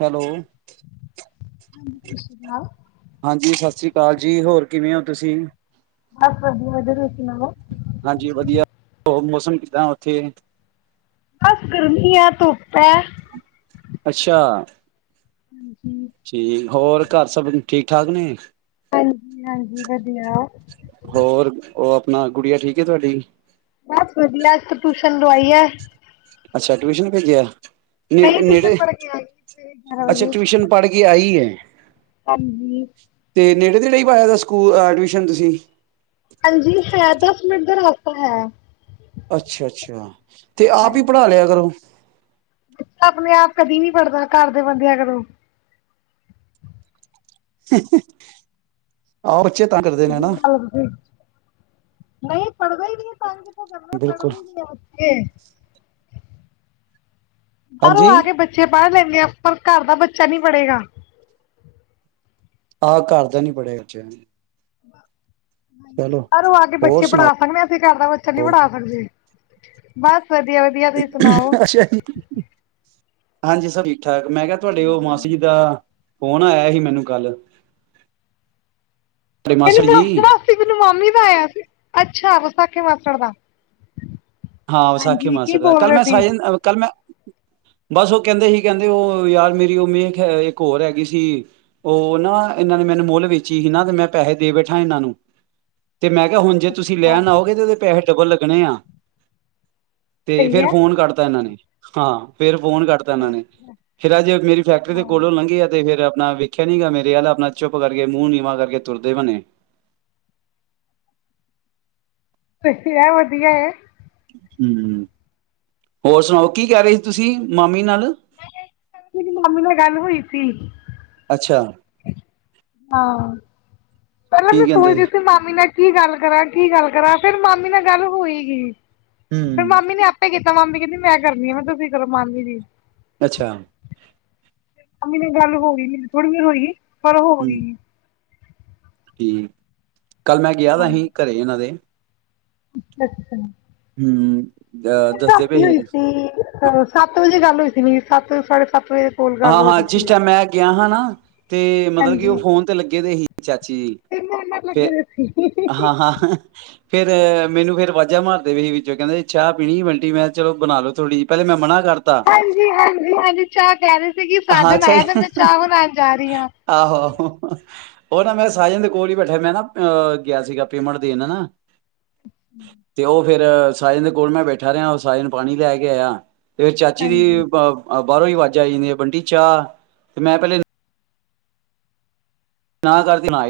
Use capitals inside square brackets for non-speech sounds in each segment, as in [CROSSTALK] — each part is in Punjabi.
ਹੈਲੋ। ਹਾਂਜੀ ਸਤਿ ਸ਼੍ਰੀ ਆਕਾਲ। ਪਾਲ ਜੀ ਹੋਰ ਕਿਵੇਂ ਹੋ ਤੁਸੀਂ? ਹਾਂ [UNINTELLIGIBLE] ਸੁਣਾਓੋ। ਹਾਂਜੀ ਵਧੀਆ ਹੋਰ ਮੌਸਮ ਕਿੱਦਾਂ ਉੱਥੇ? ਬਸ ਗਰਮੀ ਹੈ ਧੁੱਪ ਹੈ। ਅੱਛਾ। ਹਾਂਜੀ। ਠੀਕ ਹੋਰ ਘਰ ਸਭ ਠੀਕ ਠਾਕ ਨੇ? ਹਾਂਜੀ ਹਾਂਜੀ ਵਧੀਆ। ਨਾ ਗੁੜੀਆ ਠੀਕ ਏ ਤੁਹਾਡੀ? ਬਸ ਵਧੀਆ ਤੂੰ ਟਿਊਸ਼ਨ ਲਵਾਈ ਹੈ। ਅੱਛਾ ਟਿਊਸ਼ਨ ਭੇਜਿਆ, ਨਹੀਂ ਟਿਊਸ਼ਨ ਨੇੜੇ-ਨੇੜੇ ਪੜ੍ਹ ਕੇ ਆਈ ਸਵੇਰੇ ਗਿਆਰਾਂ ਅੱਛਾ ਵਜੇ ਟਿਊਸ਼ਨ ਪੜ੍ਹ ਕੇ ਆਈ ਐ। ਹਾਂਜੀ, ਨੇੜੇ-ਤੇੜੇ ਹੀ ਪਾਇਆ ਸਕੂ ਅ ਟਿਊਸ਼ਨ ਤੁਸੀਂ ਹਾਂਜੀ ਹੈ, ਦਸ ਮਿੰਟ ਦਾ ਰਸਤਾ ਹੈ। ਅੱਛਾ-ਅੱਛਾ, ਤੇ ਆਪ ਹੀ ਹਾਂਜੀ ਪੜ੍ਹਾ ਲਿਆ ਕਰੋ। ਆਪਣੇ ਆਪ ਕਦੀ ਨੀ ਪੜ੍ਹਦਾ ਘਰ ਦੇ ਬੰਦਿਆਂ ਕੋਲੋਂ ਹੂੰ-ਹੂੰ, ਆਹੋ ਬਚੇ ਤੰਗ ਕਰਦੇ ਨੇ ਨਾ, ਨਹੀਂ ਪੜ੍ਹਦਾ ਹੀ ਨਹੀਂ ਹੈ ਪੰਜ ਇਹ ਬੰਦਾ ਪੜਦਾ ਬਿਲਕੁਲ ਸੀ ਨਹੀਂ ਆ ਕੇ, ਬਾਹਰੋਂ ਹਾਂਜੀ ਆ ਕੇ ਬੱਚੇ ਪੜ੍ਹ ਲਏ, ਨਹੀਂ ਆ ਪਰ ਘਰ ਦਾ ਬੱਚਾ ਨੀ ਪੜ੍ਹੇਗਾ, ਆਹ ਘਰ ਦਾ ਨੀ ਪੜੇਗਾ [UNINTELLIGIBLE] ਬਾਹਰੋ ਆ ਕੇ ਹੋਰ ਬੱਚੇ ਪੜ੍ਹਾ ਸੁਣਾਓ ਸਕਦੇ ਆ ਅਸੀਂ ਘਰ ਦਾ ਬੱਚਾ ਨਹੀਂ ਪੜ੍ਹਾ ਸਕਦੇ। ਬਸ, ਵਧੀਆ-ਵਧੀਆ, ਤੁਸੀਂ ਸੁਣਾਓ? ਅੱਛਾ ਹਾਂਜੀ ਸਭੀ, ਠੀਕ-ਠਾਕ ਮੈਂ ਕਿਹਾ ਤੁਹਾਡੇ ਉਹ ਮਾਸੀ ਜੀ ਦਾ ਫੋਨ ਆਇਆ ਸੀ ਮੈਨੂੰ ਕੱਲ ਤੁਹਾਡੇ ਇਹਨੂੰ ਜੀ ਮਾਸੜ ਮਾਸੀ ਮੈਨੂੰ ਮਾਮੀ ਦਾ ਬਾਇਆ ਸੀ ਅੱਛਾ, ਸਕੇ ਮਾਸੜ ਦਾ ਹਾਂ ਵਿਸਾਖੀ ਹਾਂਜੀ ਕੀ ਮਾਸੜ ਦਾ ਬੋਲ ਕੱਲ ਰਹੇ ਮੈਂ ਸੀ? ਸਾਈ ਕੱਲ ਮੈਂ ਬਸ ਉਹ ਕਹਿੰਦੇ ਸੀ, ਕਹਿੰਦੇ ਉਹ ਯਾਰ ਮੇਰੀ ਉਹ ਮੇਖ ਇੱਕ ਹੋਰ ਹੈਗੀ ਸੀ ਉਹ ਨਾ ਇਹਨਾਂ ਨੇ ਮੈਨੂੰ ਮੁੱਲ ਵੇਚੀ ਸੀ ਨਾ ਤੇ ਮੈਂ ਪੈਸੇ ਦੇ ਬੈਠਾ ਇਹਨਾਂ ਨੂੰ ਤੇ ਮੈਂ ਕਿਹਾ ਹੁਣ ਜੇ ਤੁਸੀਂ ਅੱਛਾ ਲੈਣ ਆਓਗੇ ਤੇ ਉਹਦੇ ਪੈ ਡਬਲ ਲੱਗਣੇ ਆ। ਤੇ ਸਹੀ ਫੇਰ ਹੈ। ਫੋਨ ਕਟਤਾ ਇਹਨਾਂ ਨੇ, ਹਾਂ ਫੇਰ, ਫੋਨ ਕੱਟਤਾ ਇਹਨਾਂ ਨੇ, ਫੇਰ ਅੱਜ ਮੇਰੀ ਫੈਕਟਰੀ ਦੇ ਹਾਂ, ਕੋਲੋਂ ਲੰਘੇ ਆ ਤੇ ਫੇਰ ਨਾ ਵੇਖਿਆ ਨੀ ਗਾ ਮੇਰੇ ਅਲ ਆਪਣਾ ਚੁੱਪ ਕਰਕੇ ਮੂੰਹ ਨੀਵਾਂ ਕਰਕੇ ਤੁਰਦੇ ਬਣੇ। ਵਧੀਆ-ਵਧੀਆ ਏ, ਹੂੰ, ਹੋਰ ਸੁਣਾਓ ਕੀ ਕਹਿ ਰਹੇ ਸੀ ਤੁਸੀਂ ਮਾਮੀ ਨਾਲ ਮੇਰੀ ਮਾਮੀ ਨਾਲ ਗੱਲ ਹੋਈ ਸੀ। ਅੱਛਾ ਹਾਂ ਪਹਿਲਾਂ ਕੀ ਵੀੈਂ ਕਹਿੰਦੇ ਸੋਚਦੀ ਸੀ ਮਾਮੀ ਨਾਲ ਕੀ ਗੱਲ ਕਰਾਂ ਕੀ ਗੱਲ ਕਰਾਂ ਫੇਰ ਮਾਮੀ ਨਾਲ ਗੱਲ ਹੋਈਗੀ ਫਿਰ ਹੂੰ ਮਾਮੀ ਨੇ ਆਪੇ ਕੀਤਾ ਤਾਂ ਮਾਮੀ ਕਹਿੰਦੀ ਮੈਂ ਕਰਨੀ ਆ ਮੈਂ ਤੁਸੀਂ ਕਰੋ ਮਾਮੀ ਜੀ ਅੱਛਾ ਮਾਮੀ ਨਾਲ ਗੱਲ ਹੋ ਗਈ ਸੀ ਥੋੜੀ ਦੇਰ ਹੋਈ ਪਰ ਹੋਈ ਗਈ ਸੀ ਠੀਕ ਕੱਲ ਮੈਂ ਗਿਆ ਦਾ ਹਾਂ। ਸੀ ਘਰੇ ਇਹਨਾਂ ਦੇ ਅੱਛਾ ਹੂੰ ਅ ਮੇਰੀ ਦੱਸਦੇ ਰਾਤੀ ਪਏ ਹੋਈ ਸੀ ਸੱਤ ਵਜੇ ਗੱਲ ਹੋਈ ਸੱਤ ਸਾਢੇ ਸੱਤ ਵਜੇ ਕੋਲ ਗੱਲ ਹਾਂ ਹੋ ਹਾਂ ਰਹੀ ਜਿਸ ਸੀ ਟਾਈਮ ਮੈਂ ਗਿਆ ਹਾਂ ਨਾ ਤੇ ਮਤਲਬ ਕਿ ਉਹ ਹਾਂਜੀ ਫੋਨ ਤੇ ਲੱਗੇ ਦੇ ਹੀ ਜੀ ਤੇ ਮੇਰੇ ਨਾਲ ਲੱਗੇ ਫੇਰ ਦੇ ਸੀ ਹਾਂ ਹਾਂ ਫੇਰ ਮੈਨੂੰ ਫੇਰ ਅਵਾਜ਼ਾ ਮਾਰਦੇ ਵੀ ਸੀ ਵਿੱਚੋਂ ਕਹਿੰਦੇ ਚਾਹ ਪੀਣੀ ਵੈਂਟੀ ਮੈਂ ਚਲੋ ਬਣਾ ਲਓ ਥੋੜ੍ਹੀ ਪਹਿਲੇ ਮੈਂ ਮਨਾ ਕਰਤਾ ਹਾਂਜੀ ਹਾਂਜੀ ਹਾਂਜੀ ਚਾਹ ਕਹਿ ਰਹੀ ਸੀ ਕਿ ਹਾਂ ਸਾਜਨ ਅੱਛਾ ਆਇਆ ਤੇ ਮੈਂ ਚਾਹ ਬਣਾਉਣ ਜਾ ਰਹੀ ਹਾਂ ਆਹੋ ਆਹੋ। ਉਹ ਨਾ ਮੈਂ ਸੱਜਣ ਦੇ ਕੋਲ ਹੀ ਬੈਠਿਆ ਮੈਂ ਨਾ ਗਿਆ ਸੀਗਾ ਪੈਮੇਂਟ ਦੇਣ ਨਾ ਤੇ ਉਹ ਫਿਰ ਮੈ ਸਾਜਨ ਦੇ ਕੋਲ ਮੈਂ ਬੈਠਾ ਰਿਹਾ ਉਹ ਸਾਜਨ ਪਾਣੀ ਲੈ ਕੇ ਆਇਆ ਫਿਰ ਚਾਚੀ ਦੀ ਹਾਂਜੀ [UNINTELLIGIBLE] ਜਾਂਦੇ ਈ ਵੰਡੀ ਚਾਹ ਤੇ ਮੈਂ ਪਹਿਲੇ ਨਾ ਕਰਤੀ [UNINTELLIGIBLE]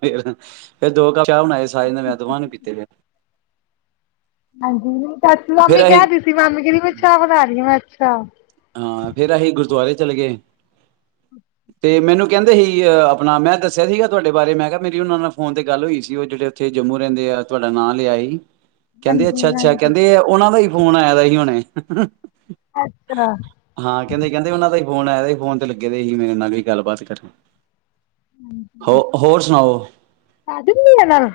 ਫਿਰ ਫਿਰ ਦੋ ਕਪ ਚਾਹ ਬਣਾਏ ਸਾਜਨ ਨੇ ਮੈਂ ਦੋਹਾਂ ਨੇ ਪੀਤੇ ਫਿਰ ਹਾਂਜੀ ਚਾਚੀ ਮਾਮੀ ਫੇਰ ਅਸੀਂ ਕਹਿਦੀ ਸੀ ਮਾਮੀ ਕੇਹਂਦੀ ਮੈਂ ਚਾਹ ਬਣਾ ਰਹੀ ਮੈਂ ਅੱਛਾ ਹਾਂ ਫਿਰ ਅਸੀਂ ਗੁਰਦੁਆਰੇ ਚਲੇ ਗਏ ਤੇ ਮੈਨੂੰ ਕਹਿੰਦੇ ਸੀ ਆਪਣਾ ਮੈਂ ਦੱਸਿਆ ਸੀਗਾ ਤੁਹਾਡੇ ਬਾਰੇ ਮੈਂ ਕਿਹਾ ਮੇਰੀ ਉਹਨਾਂ ਨਾਲ ਫੋਨ ਤੇ ਗੱਲ ਹੋਈ ਸੀ ਉਹ ਜਿਹੜੇ ਉੱਥੇ ਜੰਮੂ ਰਹਿੰਦੇ ਆ ਤੁਹਾਡਾ ਨਾਂ ਲਿਆ ਸੀ ਕਹਿੰਦੇ ਅੱਛਾ ਹਾਂਜੀ ਅੱਛਾ ਹਾਂਜੀ ਕਹਿੰਦੇ ਉਹਨਾਂ ਦਾ ਹੀ ਫੋਨ ਆਇਆ ਦਾ ਸੀ ਹੁਣੇ ਅੱਛਾ ਹਾਂ ਕਹਿੰਦੇ ਕਹਿੰਦੇ ਉਹਨਾਂ ਦਾ ਫੋਨ ਆ ਸੀ ਫੋਨ ਤੇ ਲੱਗੇ ਦੇ ਸੀ ਮੇਰੇ ਨਾਲ ਗੱਲਬਾਤ ਕਰਨ ਹੋ ਹੋਰ ਸੁਣਾਓ? ਸਾਜਨ ਜੀ ਹੁਣਾ ਨਾਲ?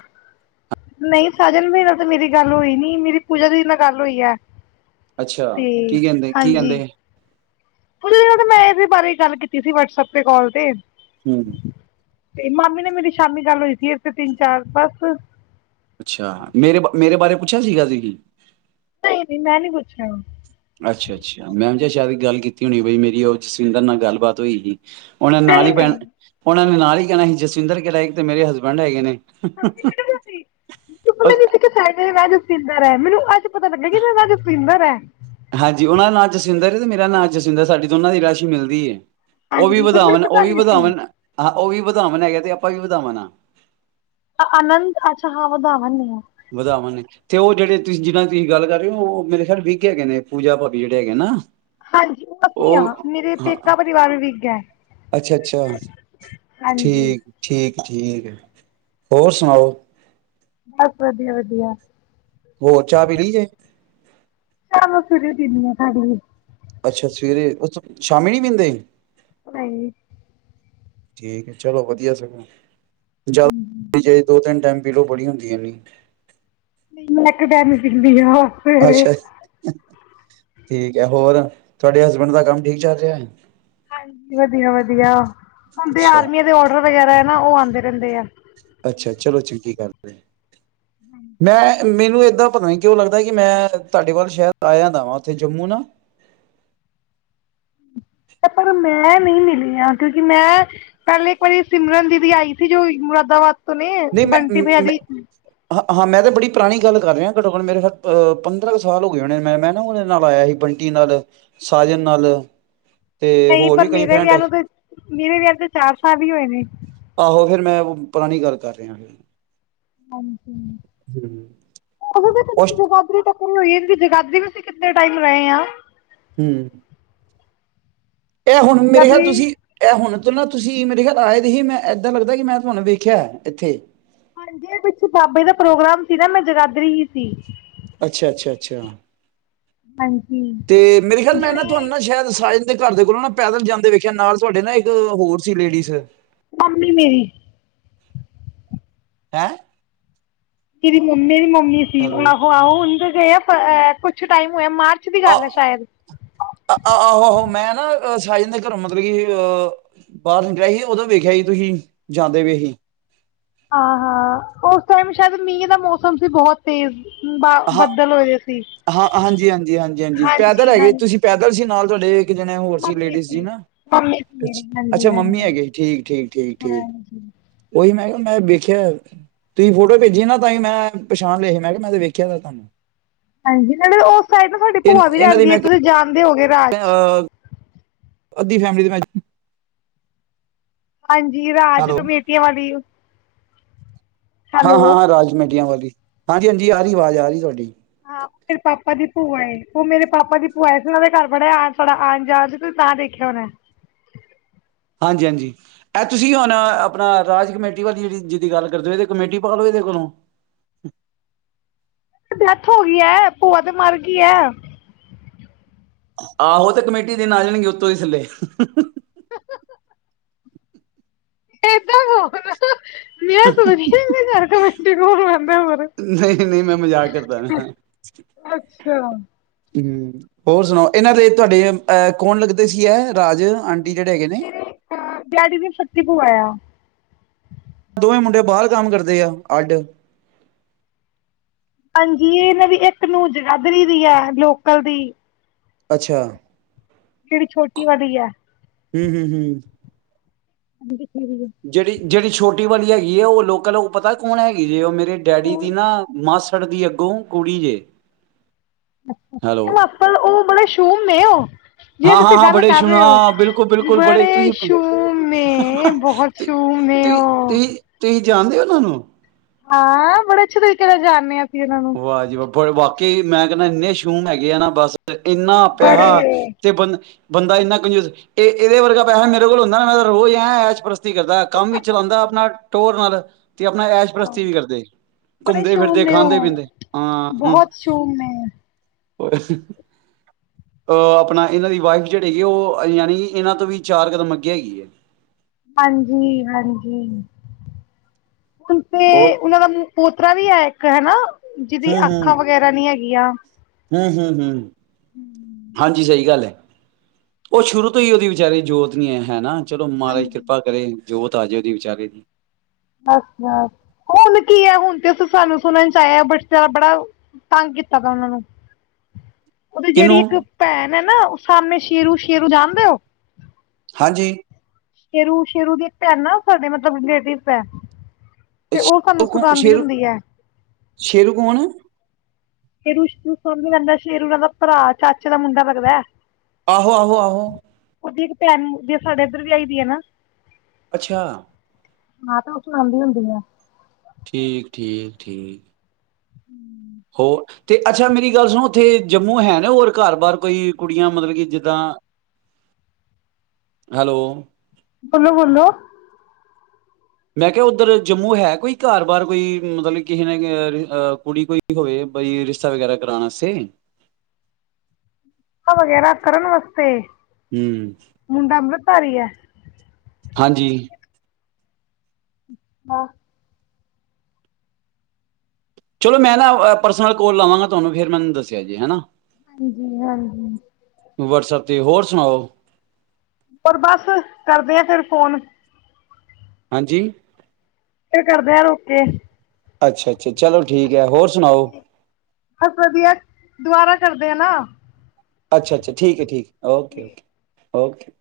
ਨਹੀਂ ਸਾਜਨ ਵੀ ਨਾਲ ਤੇ ਮੇਰੀ ਗੱਲ ਹੋਈ ਨਹੀਂ। ਮੇਰੀ ਪੂਜਾ ਦੀ ਨਾਲ ਗੱਲ ਹੋਈ ਐ। ਅੱਛਾ ਕੀ ਕਹਿੰਦੇ ਕੀ ਕਹਿੰਦੇ? [UNINTELLIGIBLE] ਮੈਂ ਇਹਦੇ ਬਾਰੇ ਗੱਲ ਕੀਤੀ ਸੀ ਵਟਸਪ ਤੇ ਕਾਲ ਤੇ। ਹੂੰ। ਤੇ ਮਾਮੀ ਨੇ ਮੇਰੀ ਸ਼ਾਮੀ ਗੱਲ ਹੋਈ ਸੀ ਇਥੇ ਤਿੰਨ ਚਾਰ ਬਸ। ਅੱਛਾ, ਮੇਰੇ ਮੇਰੇ ਬਾਰੇ ਪੁੱਛਿਆ ਸੀਗਾ ਸੀ। ਨਹੀਂ ਨਹੀਂ ਮੈਂ ਨਹੀਂ ਪੁੱਛਿਆ। ਅੱਛਾ ਅੱਛਾ ਮੈਂ ਸ਼ਾਇਦ ਗੱਲ ਕੀਤੀ ਹੋਣੀ ਬਈ ਮੇਰੀ ਉਹ ਜਸਵਿੰਦਰ ਨਾਲ ਗੱਲਬਾਤ ਹੋਈ ਸੀ। ਉਹਨਾਂ ਨੇ ਨਾਲ ਨਹੀਂ ਹੀ ਪੈਣ ਨਹੀਂ ਉਹਨਾਂ ਨੇ ਨਾਲ ਕੀ ਕਹਿਣਾ ਸੀ? ਜਸਵਿੰਦਰ ਕਿਹੜਾ ਇੱਕ ਤੇ ਮੇਰੇ ਹਸਬੈਂਡ ਹੈਗੇ ਨੇ। ਮੰਮੀ ਮੈਨੂੰ ਦੱਸੀ ਅ ਪੀਂਦਾ ਰਿਹਾ ਐ। ਮੈਨੂੰ ਅੱਜ ਪਤਾ ਲੱਗਿਆ [UNINTELLIGIBLE] [UNINTELLIGIBLE] ਹਾਂਜੀ ਉਹਨਾਂ ਦਾ ਨਾਂ ਜਸਵਿੰਦਰ ਐ ਤੇ ਮੇਰਾ ਨਾਂ ਜਸਵਿੰਦਰ ਸਾਡੀ ਦੋਨਾਂ ਦੀ ਰਾਸ਼ੀ ਮਿਲਦੀ ਐ। ਉਹ ਵੀ ਹਾਂਜੀ ਪਰ ਮੈਨੂੰ ਵਧਾਵਨ ਉਹ ਪਤਾ ਵੀ ਨਹੀਂ ਸੀ ਵਧਾਵਨ ਹਾਂ। ਉਹ ਵੀ ਵਧਾਵਨ ਹੈਗੇ ਤੇ ਆਪਾਂ ਵੀ ਵਧਾਵਨ ਆ। ਅਨੰਤ ਅੱਛਾ ਹਾਂ ਵਧਾਵਨ ਨੇ। ਵਧਾਵਨ ਐ ਤੇ ਉਹ ਜਿਹੜੇ ਤੁਸੀਂ ਜਿਨਾ ਤੁਸੀਂ ਗੱਲ ਕਰ ਰਹੇ ਹੋ ਉਹ ਮੇਰੇ ਖਿਆਲ ਵਿਕ ਹੈਗੇ ਨੇ ਪੂਜਾ ਭਾਬੀ ਜਿਹੜੇ ਹੈਗੇ ਨਾ। ਹਾਂਜੀ ਅਸੀਂ ਆ। ਉਹ ਮੇਰੇ ਹਾਂ ਪੇਕਾ ਪਰਿਵਾਰ ਵੀਗ ਐ ਅੱਛਾ-ਅੱਛਾ, ਹਾਂਜੀ। ਠੀਕ-ਠੀਕ, ਠੀਕ ਠੀਕ ਠੀਕ ਐ। ਹੋਰ ਸੁਣਾਓ? ਬਸ ਵਧੀਆ-ਵਧੀਆ। ਹੋਰ ਚਾਹ ਪੀ ਲਈ ਜੇ? ਚਾਹ ਮੈਂ ਸਵੇਰੇ ਪੀਂਦੀ ਆਂ ਹਾਂਜੀ। ਅੱਛਾ ਸਵੇਰੇ ਉਸ ਸ਼ਾਮੀਂ ਨਹੀਂ ਬਹਿੰਦੇ? ਨਹੀਂ। ਠੀਕ ਹੈ ਚਲੋ ਵਧੀਆ ਸਗੋਂ। [UNINTELLIGIBLE] ਦੋ ਤਿੰਨ ਟਾਈਮ ਪੀਲੋ ਬੜੀ ਹੁੰਦੀ ਇੰਨੀ। ਨਹੀਂ ਮੈਂ ਇੱਕ ਟਾਈਮ ਈ ਪੀਂਦੀ ਆਂ ਅੱਛਾ। ਠੀਕ ਐ, ਹੋਰ ਤੁਹਾਡੇ ਹਸਬੈਂਡ ਦਾ ਕੰਮ ਠੀਕ ਚੱਲ ਰਿਹਾ ਐ? ਹਾਂਜੀ ਵਧੀਆ-ਵਧੀਆ ਹੁੰਦੇ ਅੱਛਾ, ਆਰਮੀ ਦੇ ਔਡਰ ਵਗੈਰਾ ਨਾ ਉਹ ਆਉਂਦੇ ਰਹਿੰਦੇ ਆ। ਅੱਛਾ ਚਲੋ ਚੰਗੀ ਗੱਲ ਐ। ਮੈਂ ਮੈਨੂੰ ਏਦਾ ਪਤਾ ਨੀ ਕਿਉਂ ਲੱਗਦਾ ਕਿ ਮੈਂ ਤੁਹਾਡੇ ਵੱਲ ਸ਼ਹਿਰ ਆਇਆ ਦਾ ਵਾ ਉੱਥੇ ਜੰਮੂ ਨਾ ਪਰ ਮੈਂ ਨਈ ਮਿਲੀ ਆ ਕਿਉਂਕਿ ਮੈਂ ਪਹਿਲੇ ਇੱਕ ਵਾਰੀ ਸਿਮਰਨ ਦੀਦੀ ਆਈ ਸੀ ਜੋ ਮੁਰਾਦਾਬਾਦ ਤੋਂ ਨੇ ਨਹੀਂ ਮੈਂ ਬੰਟੀ ਬਈਆ ਮੈਂ ਦੀ ਹਾਂ ਹਾਂ, ਮੈਂ ਤੇ ਬੜੀ ਪੁਰਾਣੀ ਗੱਲ ਕਰ ਰਿਆ ਘਟੋ ਘੱਟ ਮੇਰੇ ਖਿ ਹ ਅਹ ਪੰਦਰਾਂ ਕੁ ਸਾਲ ਹੋ ਗਏ ਹੋਣੇ, ਮੈ ਮੈਂ ਨਾ ਉਹਦੇ ਨਾਲ ਆਇਆ ਸੀ ਬੰਟੀ ਨਾਲ ਸਾਜਨ ਨਾਲ ਤੇ ਨਹੀਂ ਹੋਰ ਵੀ ਪਰ ਕਈ ਮੇਰੇ ਫਰੈਂਡ ਵਿਆਹ ਹੈ ਨੂੰ ਤੇ ਮੇਰੇ ਵਿਆਹ ਤੇ ਚਾਰ ਸਾਲ ਹੀ ਹੋਏ ਨੇ ਉਹ ਪੁਰਾਣੀ ਗੱਲ ਕਰ ਦਿਆਂ ਕੋਈ ਹਾਂਜੀ ਓ [UNINTELLIGIBLE] [UNINTELLIGIBLE] ਉਸ [UNINTELLIGIBLE] ਜਗਾਦੀ ਵੀ ਅਸੀਂ ਕਿੱਨੇ ਟਾਈਮ ਰਹੇ ਆ ਹੂੰ ਏ ਹੁਣ ਮੇਰੇ ਖਿਆ ਜਗਾਦਰੀ ਤੁਸੀਂ ਐ ਹੁਣ ਨਾ ਤੁਸੀਂ ਮੇਰੇ ਘਰ ਆਏ ਦੇ ਸੀ ਮੈਂ ਏਦਾਂ ਲੱਗਦਾ ਕਿ ਮੈਂ [UNINTELLIGIBLE] ਤੁਹਾਨੂੰ ਵੇਖਿਆ ਏਥੇ। ਹਾਂਜੀ, ਏ ਪਿੱਛੇ ਬਾਬੇ ਦਾ ਪ੍ਰੋਗਰਾਮ ਸੀ ਨਾ ਮੈਂ ਜਗਾਦਰੀ ਹੀ ਸੀ। ਅੱਛਾ-ਅੱਛਾ-ਅੱਛਾ। ਹਾਂਜੀ ਤੇ ਮੇਰੇ ਖਿਆਲ ਮੈਂ ਨਾ ਤੁਹਾਨੂੰ ਨਾ ਸ਼ਾਇਦ ਸਾਇ ਦੇ ਘਰ ਦੇ ਕੋਲੋਂ ਨਾ ਪੈਦਲ ਜਾਂਦੇ ਵੇਖਿਆ ਨਾਲ ਤੁਹਾਡੇ ਨਾ ਇੱਕ ਹੋਰ ਸੀ ਲੇਡੀਜ਼ ਮਾਮੀ ਮੇਰੀ ਹੈਂ! [UNINTELLIGIBLE] ਮੰਮੀੇ ਦੀ ਮ ਦੀ ਸੀ ਹੈਲੋ ਆਹੋ ਉੰਦੇ [UNINTELLIGIBLE] ਕੁਛ ਟਾਈਮ ਹੋਇਆ ਮਾਰ ਆ ਆਹੋ-ਆਹੋ ਮੈਂ ਨਾ ਸਾਇਲ ਦੇ ਘਰੋਂ ਮਗਰੀ ਕਿ ਅ ਅਹ ਬਾਹਰ ਨਿਕਲਿਆ ਸੀ, ਉਦੋਂ ਵੇਖਿਆ ਹੀ ਤੁਸੀਂ ਜਾਂਦੇ ਪਏ ਸੀ। ਹਾਂ-ਹਾਂ, ਓਸ ਟਾਈਮ ਸ਼ਾਇਦ ਮੀਂਹ ਦਾ ਮੌਸਮ ਸੀ ਬਹੁਤ ਤੇਜ਼ ਬ ਬੱਦਲ ਹੋਏ ਦੇ ਸੀ ਹਾਂ-ਹਾਂ ਹਾਂਜੀ-ਹਾਂਜੀ-ਹਾਂਜੀ-ਹਾਂਜੀ ਪੈਦਲ ਹਾਂਜੀ ਹੈਗੇ ਤੁਸੀਂ ਹਾਂਜੀ ਪੈਦਲ ਸੀ ਨਾਲ ਤੁਹਾਡੇ ਇਕ ਜਣੇ ਹੋਰ ਸੀ ਮੰਮੀ ਲੇਡੀਜ਼ ਜੀ ਨਾ ਮੰਮੀ ਸੀ ਮੇਰੀ ਹਾਂਜੀ ਅੱਛਾ ਮੰਮੀ ਹਾਂਜੀ ਹੈਗੇ ਠੀਕ-ਠੀਕ- ਠੀਕ-ਠੀਕ ਹਾਂਜੀ ਉਹੀ ਮੈਂ ਕਿਹਾ ਮੈਂ ਵੇਖਿਆ ਤੁਸੀਂ ਫੋਟੋ ਭੇਜੀ ਨਾ ਤਾਂਹੀ ਮੈਂ ਪਛਾਣ ਲਏ ਮੈਂ ਕਿਹਾ ਮੈਂ ਤੇ ਵੇਖ ਖਿਆ ਤਾਨੂੰ। ਹਾਂਜੀ ਨਾਲ ਓਸ ਸਾਈਡ ਨਾ ਤੁਹਾਡੀ ਭੂਆ ਵੀ ਇਹਨਾਂ ਦੀ ਰਹਿੰਦੀ ਐ ਮੈਂ ਅਹ, ਤੁਸੀਂ ਜਾਣਦੇ ਹੋਓਗੇ। [INAUDIBLE] ਅੱਧੀ ਫੈਮਿਲੀ ਤੇ ਮੈਂ ਹਾਂਜੀ, ਰਾਜ ਹੈਲੋ ਕਮੇਟੀਆਂ ਆਲੀ ਹਾਂ-ਹਾਂ-ਹਾਂ ਰਾਜ ਕਮੇਟੀਆਂ ਵਾਲੇ ਹਾਂਜੀ-ਹਾਂਜੀ ਆ ਰਹੀ ਆਵਾਜ਼ ਆ ਰਹੀ ਤੁਹਾਡੀ‌। ਹਾਂ, ਮੇਰੇ ਪਾਪਾ ਦੀ ਭੂਆ ਏ, ਔ ਮੇਰੇ ਪਾਪਾ ਦੀ ਭੂਆ ਆਈ ਸੀ ਔਨਾਂ ਦੇ ਘਰ ਬੜਾ ਆਣ ਸਾਡਾ ਆਣ ਜਾਣ ਸੀ ਤੁਸੀਂ ਤਾਂ ਦੇਖਿਆ ਹੋਨੈ। ਹਾਂਜੀ ਹਾਂਜੀ, ਐ ਤੁਸੀਂ ਹੋਣ ਆਪਣਾ ਰਾਜ ਕਮੇਟੀ ਵਾਲੀ ਜੇੜੀ ਜਿਦੀ ਗੱਲ ਕਰਦੇ ਪਏ ਐਦੇ ਕਮੇਟੀ ਪਾ ਲੋ ਐਦੇ ਕੋਲੋਂ। ਡੈਥ ਹੋ ਗਈ ਐ ਭੂਆ ਤੇ ਮਰ ਗ ਗੀ ਐ। ਆਹੋ ਤੇ ਕਮੇਟੀ ਦੇਨ ਆ ਜਾਣਗੇ ਉੱਤੋਂ ਹੀ ਥੱਲੇ। ਐਦਾਂ ਕਹੋ ਨਾਂ। ਮੈਂ ਸੋਚ ਰੀ ਆ ਐਦੇ ਘਰ ਕਮੇਟੀ ਕੋਣ ਪਾਂਦਾ ਹੋਰ ਨਹੀਂ-ਨਹੀਂ ਮੈਂ ਮਜ਼ਾਕ ਕਰਦਾ ਪਿਆ। ਤੇ ਹੋਣ ਕਿਣ ਹੋਰ ਸੁਣਾਓ ਏਨਾਂ ਦੇ ਤੁਹਾਡੇ ਅਹ ਕੌਣ ਲੱਗਦੇ ਸੀ ਐ। ਰਾਜ ਆਂਟੀ ਜਿਹੜੇ ਹੈਗੇ ਨੇ? ਮੇਰੇ ਅ ਡੈਡੀ ਦੀ ਸੱਕੀ ਪੁਆ ਆ। [INAUDIBLE] ਦੋਵੇਂ ਮੁੰਡੇ ਬਾਰ ਕੰਮ ਕਰਦੇ ਆ ਅੱਡ। ਹਾਂਜੀ, ਏਨਾਂ ਦੀ ਏਕ ਨੂੰ ਜਗਾਧਰੀ ਦੀ ਐ, ਲੋਕਲ ਦੀ। ਅੱਛਾ। ਜੇੜੀ ਛੋਟੀ ਵਾਲੀ ਐ। ਹੂੰ ਹੂੰ ਹੂੰ। [INAUDIBLE] ਜੇੜੀ ਜੇੜੀ ਛੋਟੀ ਵਾਲੀ ਹੈਗੀ ਐਂ, ਔ ਲੋਕਲ ਔ ਪਤਾ ਕੌਣ ਹੈਗੀ ਜੇ ਔ ਮੇਰੇ ਡੈਡੀ ਦੀ ਕੌਣ ਨਾ ਮਾਸੜ ਦੀ ਅੱਗੋਂ ਕੁੜੀ ਜੇ। ਹੈਲੋ ਚਲਾਕਣ ਔ ਬੜੇ ਸ਼ ਛੂਮ ਨੇ ਓ। ਹਾਂ ਹਾਂ ਹਾਂ, ਬੜੇ ਸੁ਼ਮ ਹਾਂ ਬਿਲਕੁਲ ਬਿਲਕੁਲ ਬੜੇ ਤੁਸੀ ਸ਼ੂਮ ਨੇ ਬਹੁਤ ਸ਼ੂਮ ਨੇ ਉਹ। ਤੁਈ-ਤੁਈ-ਤੁਈ-ਤੁਈ ਜਾਣਦੇ ਹੋ ਔਨਾਂ ਨੂੰ? ਹਾਂ, ਬੜੇ ਅਛੇ ਤਰੀਕੇ ਨਾਲ ਜਾਣ ਨੀ ਆਂ। ਵਾਹ ਜੀ ਵਾਹ ਪਰ ਬਾਕੀ ਮੈਂ ਕੈੰਣਾ ਇੰਨੇ ਸ਼ੂਮ ਹੈਗੇ ਆ ਨਾ ਬਸ ਇੰਨਾ ਪੈਹਾ ਬੜੇ ਤੇ ਬੰ ਬੰਦਾ ਇੰਨਾ ਕੰਜਊਸ ਏ ਏਦੇ ਵਰਗਾ ਪੈਸਾ ਮੇਰੇ ਕੋਲ ਹੁੰਦਾ ਨਾ ਮੈਂ ਤਾਂ ਰੋਜ਼ ਐ ਐਸ਼ ਪ੍ਰਸਤੀ ਕਰਦਾ ਕੰਮ ਵੀ ਚਲਾਂਦਾ ਅਪਣਾ ਟੋਰ ਨਾਲ। ਤੇ ਅਪਣਾ ਐਸ਼ ਪ੍ਰਸਤੀ ਵੀ ਕਰਦੇ ਬੜੇ ਘੁੰਮਦੇ ਸ਼ੋਮ ਫਿਰਦੇ ਨੇ ਖਾਂਦੇ ਉਹ ਪੀਂਦੇ। ਬਹੁਤ ਸੂ਼ਮ ਨੇ ਔਏ ਹਹ, ਅਹ ਅਪਣਾ ਇਨਾਂ ਦੀ ਵਾਈਫ ਜੇੜੇ ਹੈਗੀ ਔ ਯਾਨੀ ਇਨਾਂ ਤੋਂ ਵੀ ਚਾਰ ਕਦਮ ਅੱਗੇ ਹੈਗੀ ਏ। ਹਾਂਜੀ ਹਾਂਜੀ। ਹੁਣ ਹੋਰ ਤੇ ਉਨਾਂ ਦਾ ਮੁ ਪੋਤ ਪੋਤਰਾ ਵੀ ਹੈ ਇਕ ਹੈਨਾ। ਜਿਦੀ ਅੱਖਾਂ ਵਗੈਰਾ ਨ੍ਹੀਂ ਹੈਗ ਕੀ ਯਾ ਹਮ-ਹਮ, ਹਮ ਹਾਂਜੀ ਸਹੀ ਗੱਲ ਹੈ। ਉਹ ਸ਼ੁਰੂ ਤੋਂ ਹੀ ਉਹਦੀ ਵਿਚਾਰੇ ਦੀ ਜੋਤ ਨਹੀਂ ਹੈ ਹੈਨਾ। ਚਲੋ ਮਹਾਰਾਜ ਕਿਰਪਾ ਕਰੇ। ਜੋਤ ਆਜੇ ਉਹਦੀ ਵਿਚਾਰੇ ਦੀ। ਅੱਛਾ ਹੁਣ ਕੀ ਹੈ ਹੁਣ ਤੇ ਸ ਸਾਨੂੰ ਸੁਣਨ ਚ ਆਇਆ ਬਟ ਬੜਾ ਤੰਗ ਕੀਤਾ ਪਿਆ ਉਹਨਾਂ ਨੂੰ। ਉਹਦੀ ਜਿਹੜੀ ਕਿਹਨੂੰ ਇੱਕ ਭੈਣ ਹੈ ਨਾ ਸਾਹਮਣੇ ਸ਼ੇਰੂ-ਸ਼ੇਰੂ ਜਾਣਦੇ ਹੋ? ਹਾਂਜੀ ਸ਼ੇਰੂ-ਸ਼ੇਰੂ ਦੀ ਇੱਕ ਭੈਣ ਨਾ ਸਾਡੇ ਮਤਲਬ ਰਿਲੇਟਿਵ ਹੈ। ਤੇ ਸਾਨੂੰ ਉਹ ਕੋਣ ਸੁਣਾਉਂਦੀ ਸੇ਼ਰੂ, ਹੁੰਦੀ ਹੈ। ਸੇ਼ਰੂ ਕੋਣ? ਸ਼ੇਰੂ ਸ਼ਰੂ ਸਾਮਨੇ ਰਹਿੰਦਾ ਸ਼ੇਰੂ ਉਨਾਂ ਦਾ ਭਰਾ ਚਾਚੇ ਦਾ ਮੁੰਡਾ ਲੱਗਦਾ। ਆਹੋ-ਆਹੋ, ਆਹੋ ਇੱਕ ਭੈਣ ਜੇ ਸਾਡੇ ਇੱਧਰ ਵਿਆਈ ਦੀ ਹੈ ਨਾ। ਅੱਛਾ ਹਾਂ ਤੇ ਉਹ ਸੁਣਾਉਦੀ ਹੁੰਦੀ ਐ। ਠੀਕ-ਠੀਕ, ਠੀਕ ਹਮ ਹੋਰ ਤੇ ਅੱਛਾ ਮੇਰੀ ਗੱਲ ਸੁਣ ਉੱਥੇ ਜੰਮੂ ਹੈ ਨਾ ਹੋਰ ਘਰ ਬਾਹਰ ਕੋਈ ਕੁੜੀਆਂ ਮਤਲਬ ਕਿ ਜਿੱਦਾਂ, ਹੈਲੋ ਬੋਲੋ-ਬੋਲੋ ਮੈਂ ਕਿਹਾ ਉੱਧਰ ਜੰਮੂ ਹੈ ਕੋਈ ਘਰ ਬਾਹਰ ਕੋਈ ਮਤਲਬ ਕਿਸੇ ਨੇ ਕੁੜੀ ਕੋਈ ਹੋਵੇ ਬਈ ਰਿਸ਼ਤਾ ਵਗੈਰਾ ਕਰਾਉਣ ਵਾਸਤੇ। ਵਗੈਰਾ ਕਰਨ ਵਾਸਤੇ ਹਮ ਧਾਰੀ ਹੈ। ਹਾਂਜੀ ਵਾਹ। ਚਲੋ ਮੈਂ ਨਾ ਪਰਸਨਲ ਕੋਲ ਲਾਵਾਂਗਾ ਤੁਹਾਨੂੰ ਫਿਰ ਮੈਨੂੰ ਦੱਸਿਆ ਜੇ ਹੈਨਾ। ਹਾਂਜੀ-ਹਾਂਜੀ ਵਟਸਐਪ ਤੇ ਹੋਰ ਸੁਣਾਓ। ਹੋਰ ਬਸ ਕਰਦੇ ਆ ਫੇਰ ਫੋਨ। ਹਾਂਜੀ ਫੇਰ ਕਰਦੇ ਆ ਰੁਕ ਕੇ। ਅੱਛਾ ਅੱਛਾ ਚਲੋ ਠੀਕ ਹੈ ਹੋਰ ਸੁਣਾਓ। ਬਸ ਵਧੀਆ ਦੁਬਾਰਾ ਕਰਦੇ ਆ ਨਾ। ਅੱਛਾ-ਅੱਛਾ ਠੀਕ ਹੈ, ਠੀਕ ਓਕੇ-ਓਕੇ। ਓਕੇ।